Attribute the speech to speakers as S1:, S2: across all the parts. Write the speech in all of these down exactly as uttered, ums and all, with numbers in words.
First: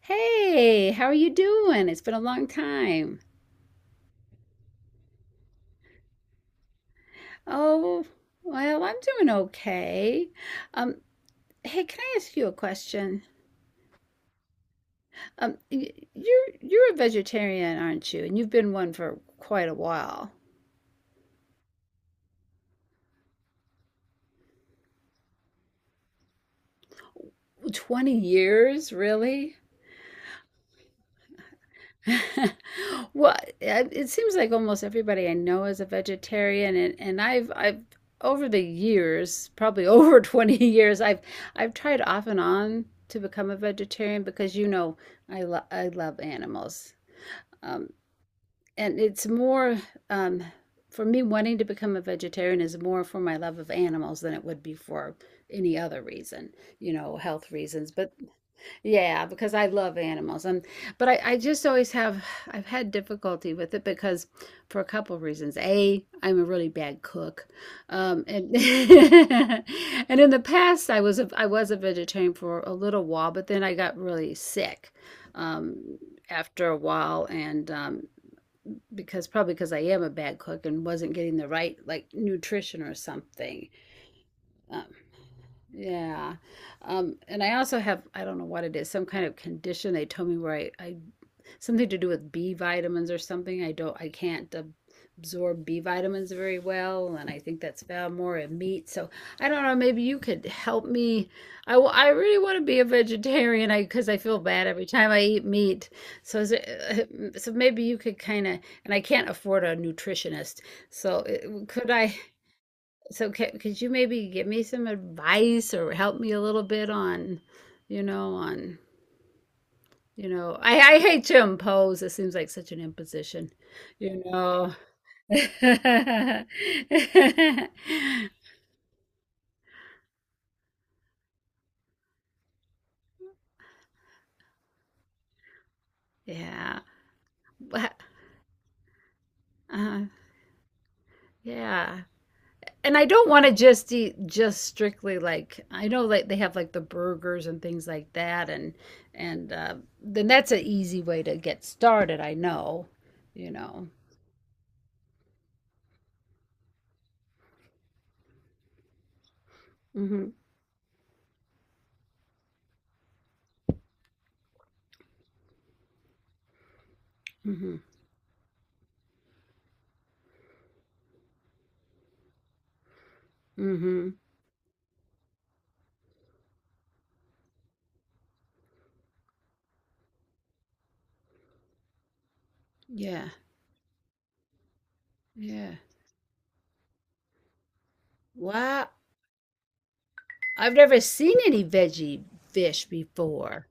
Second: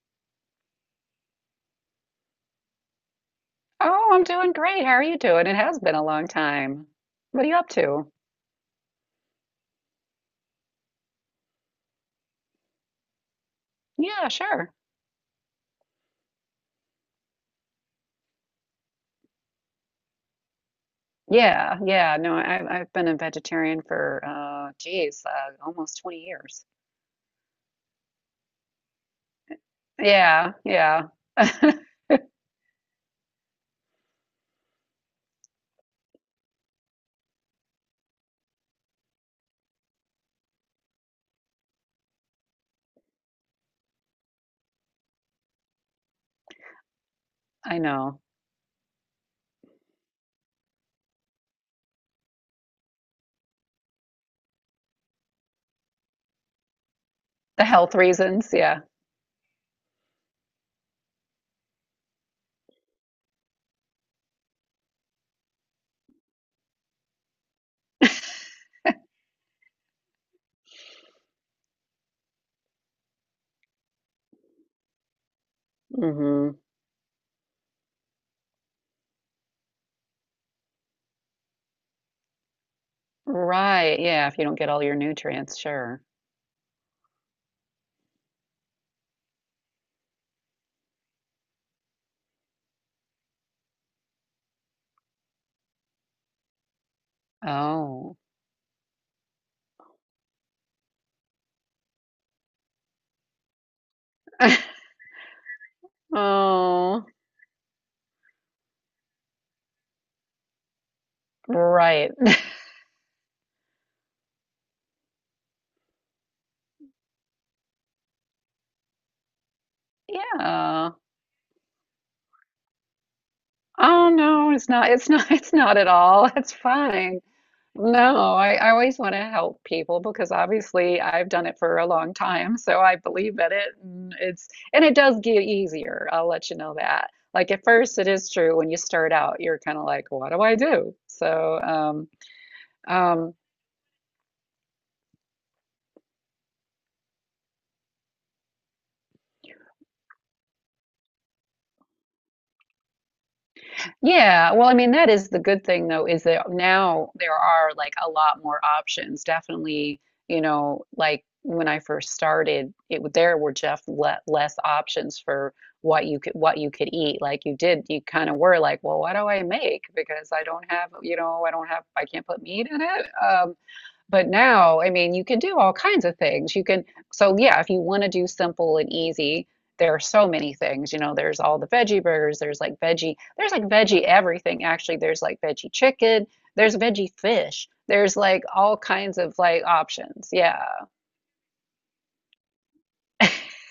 S1: Hey, how are you doing? It's been a long time.
S2: Oh, I'm doing great. How are you doing? It has been a long time. What are you up
S1: Oh,
S2: to?
S1: well, I'm doing okay. Um, hey, can I ask you a question?
S2: Yeah, sure.
S1: Um, y- you're you're a vegetarian, aren't you? And you've been one for quite a while.
S2: Yeah, yeah. No, I, I've been a vegetarian for, uh, geez, uh, almost twenty years.
S1: twenty years, really?
S2: Yeah, yeah.
S1: Well, it it seems like almost everybody I know is a vegetarian, and and I've I've over the years, probably over twenty years, I've I've tried off and on to become a vegetarian because you know I lo I love animals.
S2: I
S1: Um,
S2: know.
S1: and it's more um, for me, wanting to become a vegetarian is more for my love of animals than it would be for any other reason, you know, health
S2: The
S1: reasons.
S2: health
S1: But
S2: reasons. Yeah.
S1: yeah, because I love animals. And but I, I just always have, I've had difficulty with it because, for a couple of reasons. A, I'm a really bad cook. Um and and in the past I was a I was a vegetarian for a little while, but then I got really sick um
S2: Hmm.
S1: after a while, and um because probably because I am a bad cook and wasn't getting the right like nutrition or something,
S2: Right. Yeah. If you don't get
S1: uh,
S2: all your nutrients, sure.
S1: yeah. Um, and I also have, I don't know what it is, some kind of condition they told me where I, I something to do with B vitamins or something. I don't, I can't ab- absorb B vitamins very well, and I think that's found
S2: Oh.
S1: more in meat. So I don't know, maybe you could help me. I, wa- I really want to be a vegetarian, I because I feel bad every time I eat meat. So is
S2: Oh,
S1: it, so maybe you could kind of, and I can't afford a nutritionist. So it, could
S2: right.
S1: I? So ca- could you maybe give me some advice or help me a little bit on, you know, on, you know, I,
S2: Yeah.
S1: I hate to impose. It seems like such an imposition,
S2: Oh
S1: you
S2: no, it's
S1: know.
S2: not. It's not. It's not at all. It's fine. No, I, I always want to help people because obviously I've done it for a long time, so I believe in it. And it's and it does get easier. I'll let you know
S1: Yeah.
S2: that. Like at
S1: Wha-
S2: first, it is true when you start out, you're kind of
S1: Uh,
S2: like, "What do I do?" So,
S1: yeah.
S2: um,
S1: And I don't
S2: um,
S1: want to just eat just strictly, like I know like they have like the burgers and things like that, and and uh, then that's an easy way to get started, I know, you know.
S2: Yeah, well, I mean, that is the good thing though, is that now there are like a lot more options. Definitely,
S1: Hmm.
S2: you know, like when I first started, it w- there were just le less options for what you could what you could eat. Like you
S1: Hmm.
S2: did, you kind of were like, well, what do I make? Because I don't have, you know, I don't have, I can't put meat in it. Um,
S1: Hmm.
S2: but now, I mean, you can do all kinds of things. You can, so yeah, if you want to do simple and easy, there are so many things. You know, there's all the veggie burgers, there's like veggie,
S1: Yeah.
S2: there's like veggie everything, actually. There's like veggie
S1: Yeah.
S2: chicken, there's veggie fish, there's like all
S1: Wow.
S2: kinds of like options. Yeah.
S1: I've never seen any veggie fish before.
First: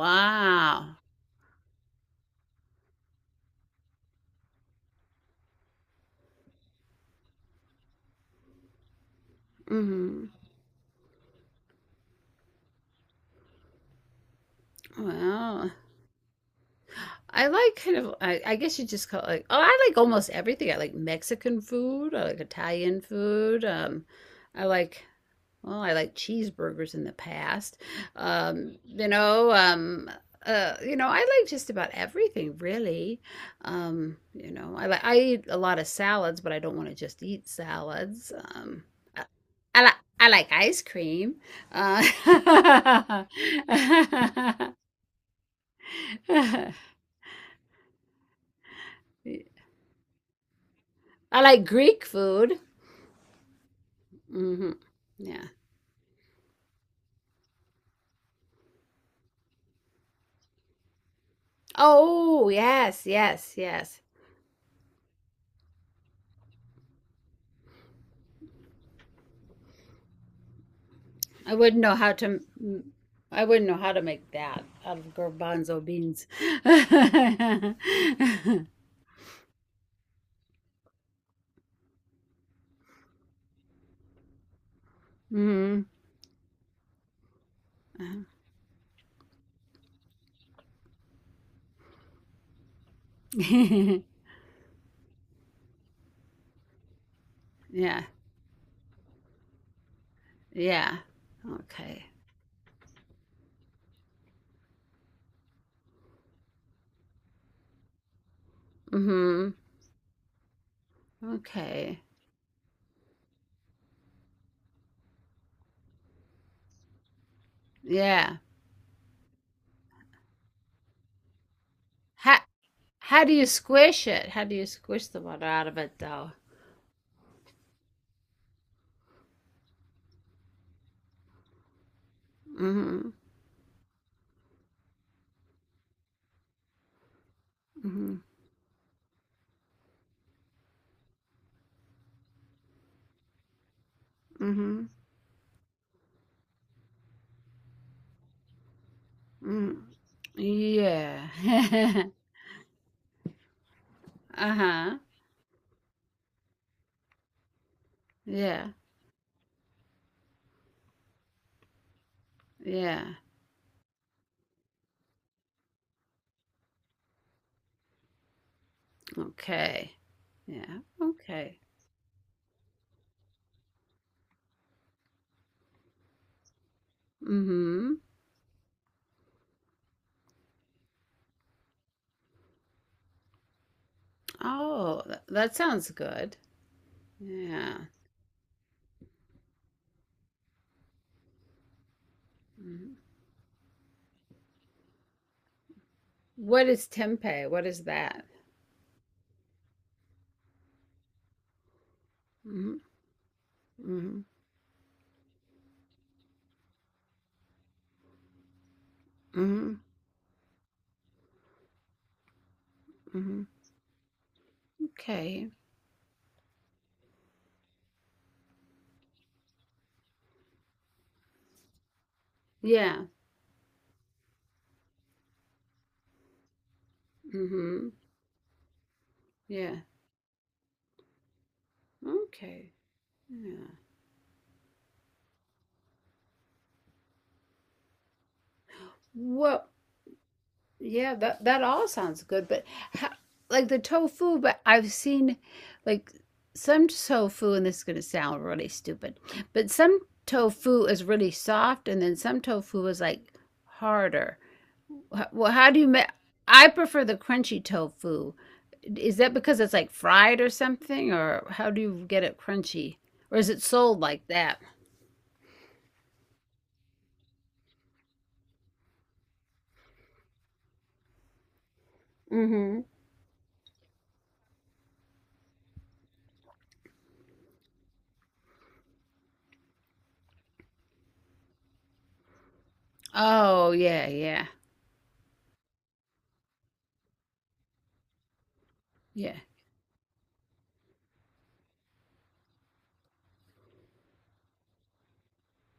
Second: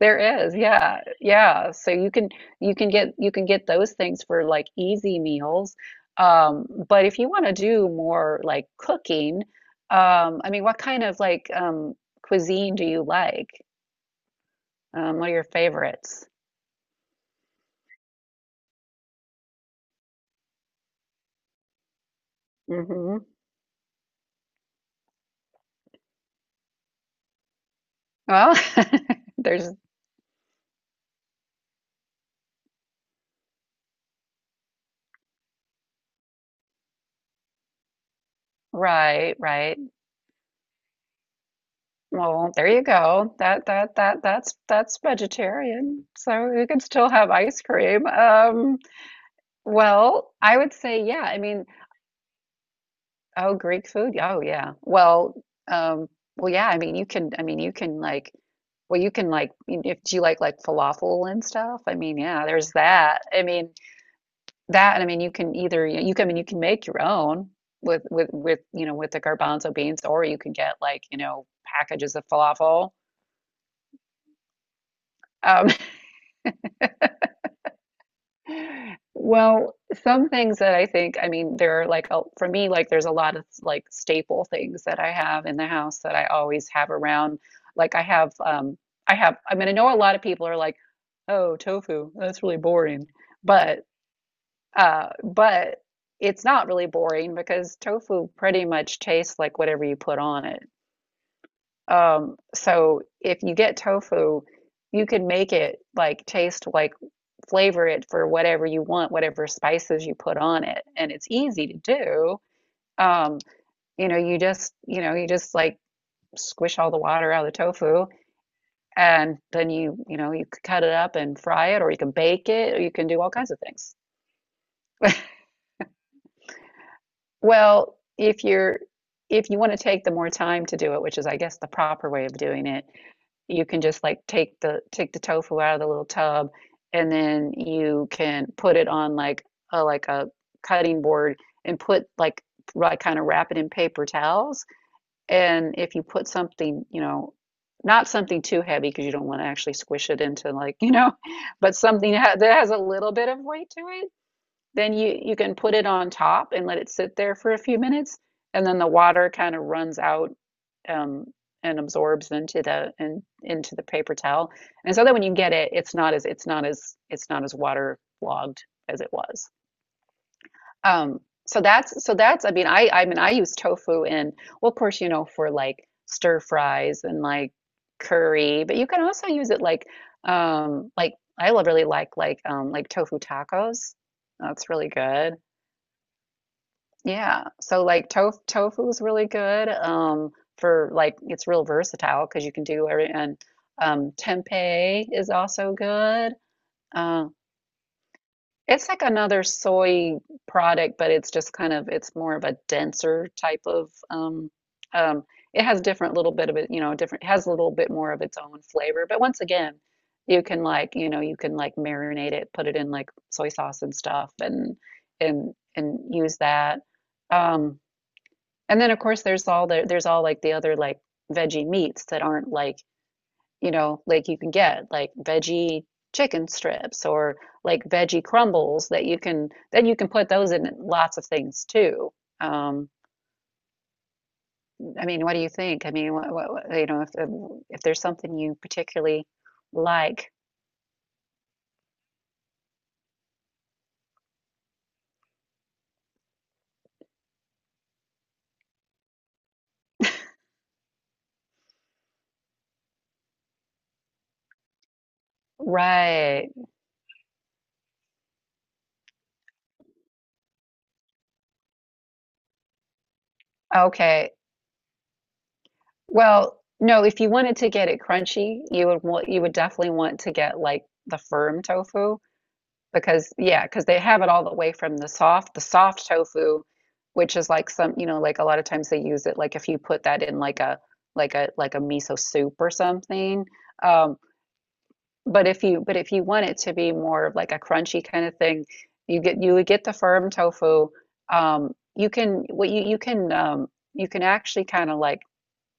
S2: There is, yeah, yeah. So you can you can get you can get those things for like easy meals. Um, but if you want to do more like cooking,
S1: Hmm.
S2: um, I mean, what kind of like um, cuisine do you like? Um, what are your
S1: Wow.
S2: favorites?
S1: I like kind of, I, I guess you just call it like, oh, I like almost everything. I like Mexican food. I like Italian
S2: Hmm.
S1: food. Um, I like Well, I like cheeseburgers in the past.
S2: Well,
S1: Um, you know,
S2: there's
S1: um, uh, you know, I like just about everything really. Um, you know, I like, I eat a lot of salads, but I don't want to just eat salads. Um,
S2: right, right.
S1: I, I like, I like ice cream. Uh,
S2: Well, there you go. That that that that's that's vegetarian. So you can still have ice cream. Um, well, I would say yeah. I
S1: I like
S2: mean.
S1: Greek food.
S2: Oh, Greek food? Oh,
S1: Hmm.
S2: yeah. Well,
S1: Yeah.
S2: um, well, yeah. I mean, you can. I mean, you can like. Well, you can like. If do you like like falafel and stuff? I mean, yeah.
S1: Oh,
S2: There's
S1: yes,
S2: that. I
S1: yes,
S2: mean,
S1: yes.
S2: that. And I mean, you can either you can. I mean, you can make your own with with with you know with the garbanzo beans, or you can get like you know
S1: I wouldn't know how
S2: packages of
S1: to.
S2: falafel.
S1: I I wouldn't know how to make that out of
S2: Um,
S1: garbanzo beans.
S2: Well, some things that I think, I mean, there are like, a, for me, like there's a lot of like staple things that I have in the
S1: Hmm.
S2: house that I always have around. Like I have, um, I have, I mean, I know a lot of people are like, oh, tofu, that's really boring. But, uh, but it's not really boring because
S1: Yeah.
S2: tofu pretty much tastes like whatever you put on it.
S1: Yeah. Okay.
S2: Um, so if you get tofu, you can make it like taste like flavor it for whatever you want, whatever
S1: Hmm.
S2: spices you put on it. And it's easy to
S1: Okay.
S2: do. Um, you know, you just, you know, you just like squish all the water out of the tofu
S1: Yeah.
S2: and then you, you know, you could cut it up and fry it or you can
S1: How
S2: bake it or you can do
S1: how
S2: all
S1: do you
S2: kinds of things.
S1: squish it? How do you squish the water out of it though?
S2: Well, if you're if you want to take the more time to do it, which is I guess the proper way of doing it,
S1: Hmm.
S2: you can just like take the take the tofu out of the little tub and then you
S1: Hmm.
S2: can put it on like a like a cutting board and put like like kind of wrap it in paper towels,
S1: Hmm.
S2: and if you put something, you know, not something too heavy because you don't want to actually
S1: Hmm.
S2: squish it into like you know,
S1: Yeah.
S2: but something ha that has a little bit of weight to it, then
S1: Uh-huh.
S2: you you can put it on top and let it sit there for a few minutes, and
S1: Yeah.
S2: then the water kind of runs out, um, and absorbs into the
S1: Yeah.
S2: and in, into the paper towel. And so that when you get it, it's not as it's not as it's not as waterlogged as it was.
S1: Okay. Yeah.
S2: Um,
S1: Okay.
S2: so that's so that's, I mean I I mean I use tofu in, well, of course you know for like stir fries and like
S1: Mm-hmm.
S2: curry, but you can also use it like um like I really like like um like tofu tacos. That's really
S1: Oh, th-
S2: good.
S1: that sounds good.
S2: Yeah. So
S1: Yeah.
S2: like tof tofu is really good um for like it's real versatile because you can do
S1: Mhm.
S2: every, and um tempeh is also good.
S1: What is
S2: Uh,
S1: tempeh? What is that?
S2: it's like another soy product, but it's just kind of it's more of a
S1: Mm-hmm.
S2: denser type of
S1: Mm-hmm.
S2: um um it has different little bit of it, you know, different it has a little bit more of its own flavor. But once
S1: Mm-hmm.
S2: again, you can like, you know, you can like marinate it, put it in like
S1: Hmm.
S2: soy sauce and stuff and
S1: Okay.
S2: and and use that. Um and then of course there's all the there's all like the other like veggie meats that aren't like,
S1: Yeah.
S2: you know, like you can get like veggie chicken strips or like
S1: Mm-hmm.
S2: veggie crumbles that you can
S1: Yeah.
S2: then you can put those in lots of things too.
S1: Okay.
S2: Um,
S1: Yeah.
S2: I mean, what do you think? I mean, what, what, what- you know, if if there's something you particularly
S1: Well,
S2: like,
S1: yeah, that that all sounds good, but how, like the tofu, but I've seen, like some tofu, and this is going to sound really stupid, but some tofu is really soft, and then some tofu is like harder. Wh- Well, how do you make?
S2: right?
S1: I prefer the crunchy tofu. Is that because it's like fried or something, or how do you get it crunchy? Or is it sold like
S2: Okay.
S1: that?
S2: Well, no, if you wanted to get it crunchy, you would want you would definitely want to get like the firm tofu
S1: Mm-hmm.
S2: because yeah, because they have it all the way from the soft, the soft tofu, which is like some, you know, like a lot of times they use it like if you put that in like a like a like a miso soup or something.
S1: Oh, yeah,
S2: Um,
S1: yeah,
S2: but if you but if you want it to be more of like a crunchy kind of thing, you
S1: yeah.
S2: get you would get the firm tofu. Um, you can what you you can um, you can actually kind of like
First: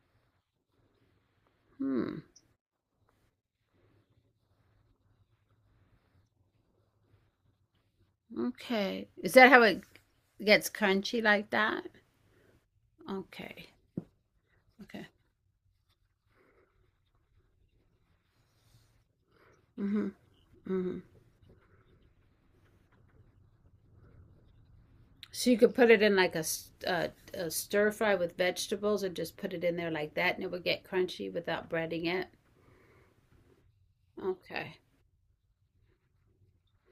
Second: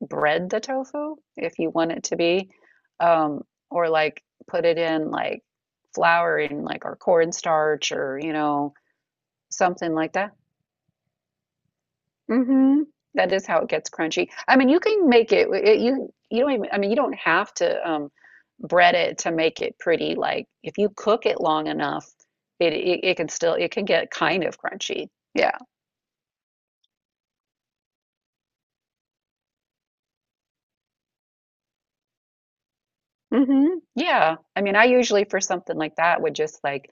S2: bread the tofu if you want it to
S1: Hmm.
S2: be, um, or like put it in like flour and like or cornstarch or you know
S1: Okay. Is that how it
S2: something like that.
S1: gets crunchy like that?
S2: Mm-hmm. That is how
S1: Okay.
S2: it gets crunchy. I mean, you
S1: Okay.
S2: can make it, it you you don't even, I mean you don't have to um, bread it to make it
S1: Mm-hmm.
S2: pretty. Like if you
S1: Mm-hmm.
S2: cook it long enough, it it, it can still it can get kind of crunchy.
S1: So you
S2: Yeah.
S1: could put it in like a, s- uh, a stir fry with vegetables and just put it in there like that and it would get crunchy without breading it.
S2: Hmm. Yeah. I mean,
S1: Okay.
S2: I usually for something like that would just like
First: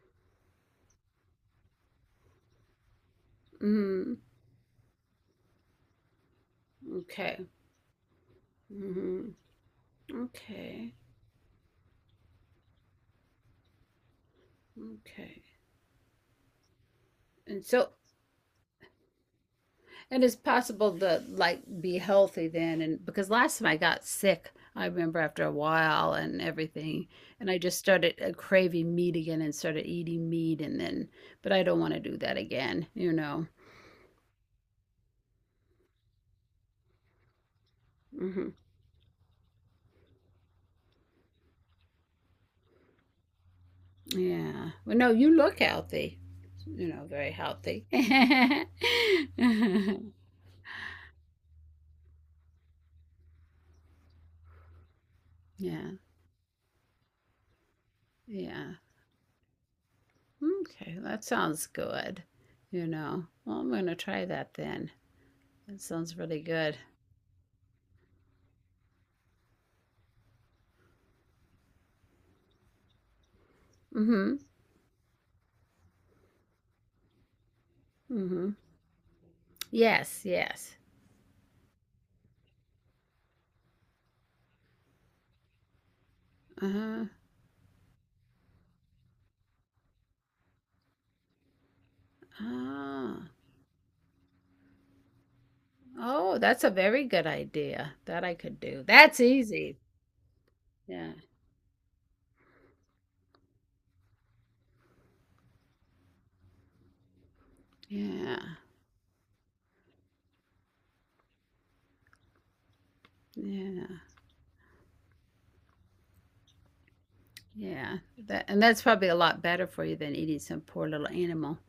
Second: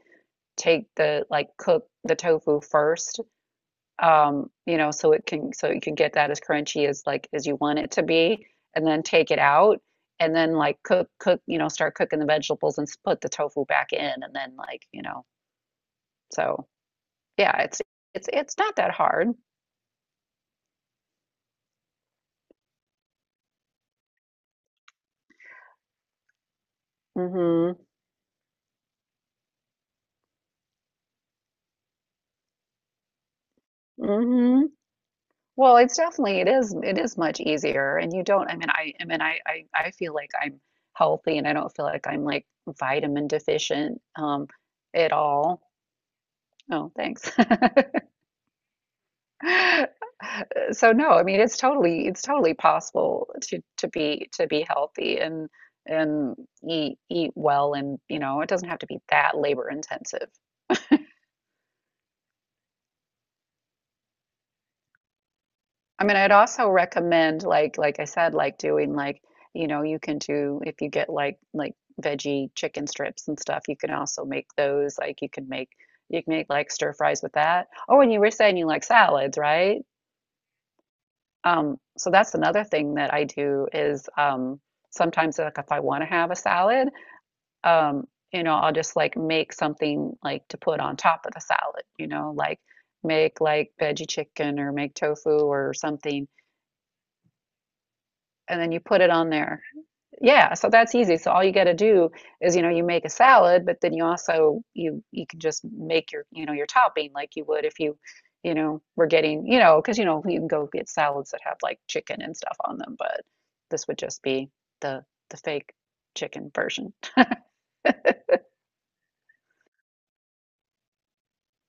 S2: take the like cook the tofu first,
S1: Mm-hmm.
S2: um, you know so it can so you can get that as crunchy as like as
S1: Okay.
S2: you want it to be, and then take
S1: Mm-hmm.
S2: it out and then like
S1: Okay.
S2: cook cook you know start cooking the vegetables and put the tofu back in and then like you know
S1: Okay.
S2: so yeah
S1: And
S2: it's
S1: so,
S2: it's it's not that hard.
S1: and it's possible to like be healthy then. And because last time I got sick, I remember after a while and everything, and I
S2: Mhm.
S1: just started uh, craving meat again and started eating meat. And then, but I don't want to do that again, you know.
S2: Mhm. Well, it's definitely it is it is much easier and you don't,
S1: Hmm.
S2: I mean I I mean I I, I feel like I'm healthy and I don't feel like I'm like vitamin deficient um
S1: Yeah. Well, no,
S2: at
S1: you look
S2: all.
S1: healthy, you
S2: Oh,
S1: know, very
S2: thanks.
S1: healthy.
S2: So no, I mean it's totally it's totally possible to to be to be healthy and
S1: Yeah.
S2: and eat eat well, and you know it doesn't
S1: Yeah.
S2: have to be that labor intensive.
S1: Okay. That sounds good, you know. Well, I'm going to try that then. That
S2: I mean
S1: sounds
S2: I'd
S1: really
S2: also
S1: good.
S2: recommend like like I said like doing like you know you can do if you get like like veggie chicken strips and stuff you can also
S1: Mm-hmm.
S2: make those like you can make you can make like stir fries with that. Oh, and you were
S1: Mm-hmm.
S2: saying you like salads, right?
S1: Yes, yes.
S2: Um, so that's another thing that I do is, um, sometimes like if I want to have a salad,
S1: Uh-huh.
S2: um, you know, I'll just like make something like to put on top of the salad, you know, like
S1: Ah.
S2: make like veggie chicken or make tofu or something,
S1: Oh, that's a very good idea. That I could
S2: and then you
S1: do.
S2: put it
S1: That's
S2: on there.
S1: easy.
S2: Yeah, so that's
S1: Yeah.
S2: easy. So all you got to do is, you know, you make a salad, but then you also you you can just make your, you know, your topping like you would if you,
S1: Yeah.
S2: you know, were getting, you know, because you know, you can go get salads that have like chicken and stuff on them, but
S1: Yeah.
S2: this would just be the the fake chicken version.
S1: Yeah. That, and that's probably a lot better for you than eating some poor little animal.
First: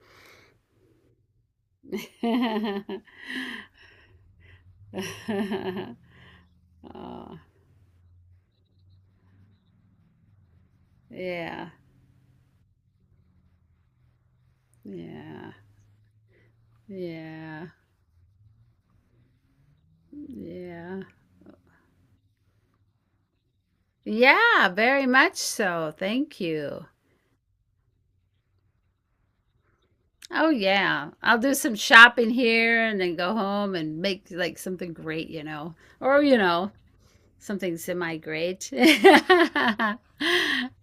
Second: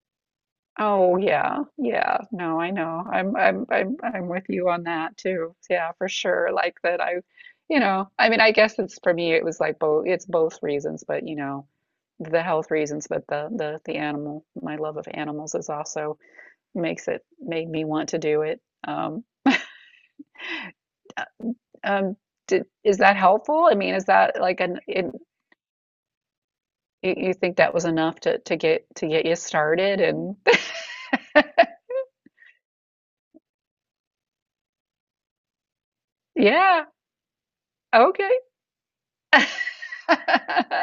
S2: Oh yeah, yeah. No, I know. I'm I'm I'm I'm with you on that too. Yeah, for sure. Like that I,
S1: Oh,
S2: you know, I mean, I guess it's for me it was like both, it's both reasons, but you know,
S1: yeah.
S2: the health reasons, but the the the animal, my love of
S1: Yeah.
S2: animals is also makes it
S1: Yeah.
S2: made me want to do it. Um
S1: Yeah.
S2: uh, um did, is that helpful? I mean, is that like
S1: Yeah,
S2: an
S1: very
S2: in
S1: much so. Thank you.
S2: you you think that was enough to to get to get you started and
S1: Oh yeah. I'll do some shopping here and then go home and make like something great, you know. Or, you know,
S2: yeah,
S1: something
S2: okay.
S1: semi-great.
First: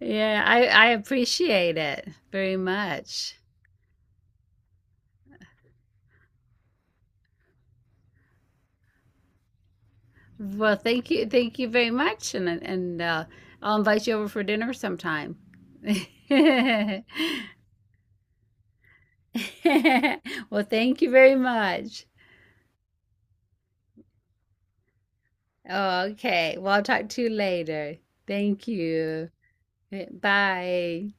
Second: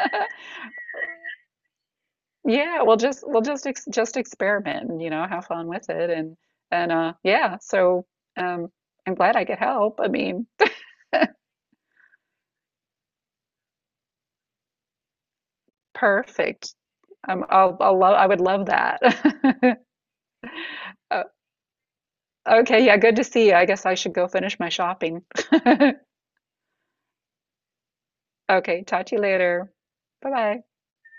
S1: Yeah, I I appreciate it very
S2: Yeah, well, just
S1: much.
S2: we'll just ex just experiment and you know have fun with it and and uh yeah. So um, I'm glad I could help. I mean,
S1: Well, thank you. Thank you very much and and uh, I'll invite you over for dinner sometime.
S2: perfect. Um, I'll I'll love I would love that.
S1: Well, thank you
S2: Uh,
S1: very much.
S2: okay, yeah, good to see you. I guess I should go finish my shopping.
S1: Oh, okay. Well, I'll talk to you later. Thank
S2: Okay, talk to you
S1: you.
S2: later. Bye bye.
S1: Bye.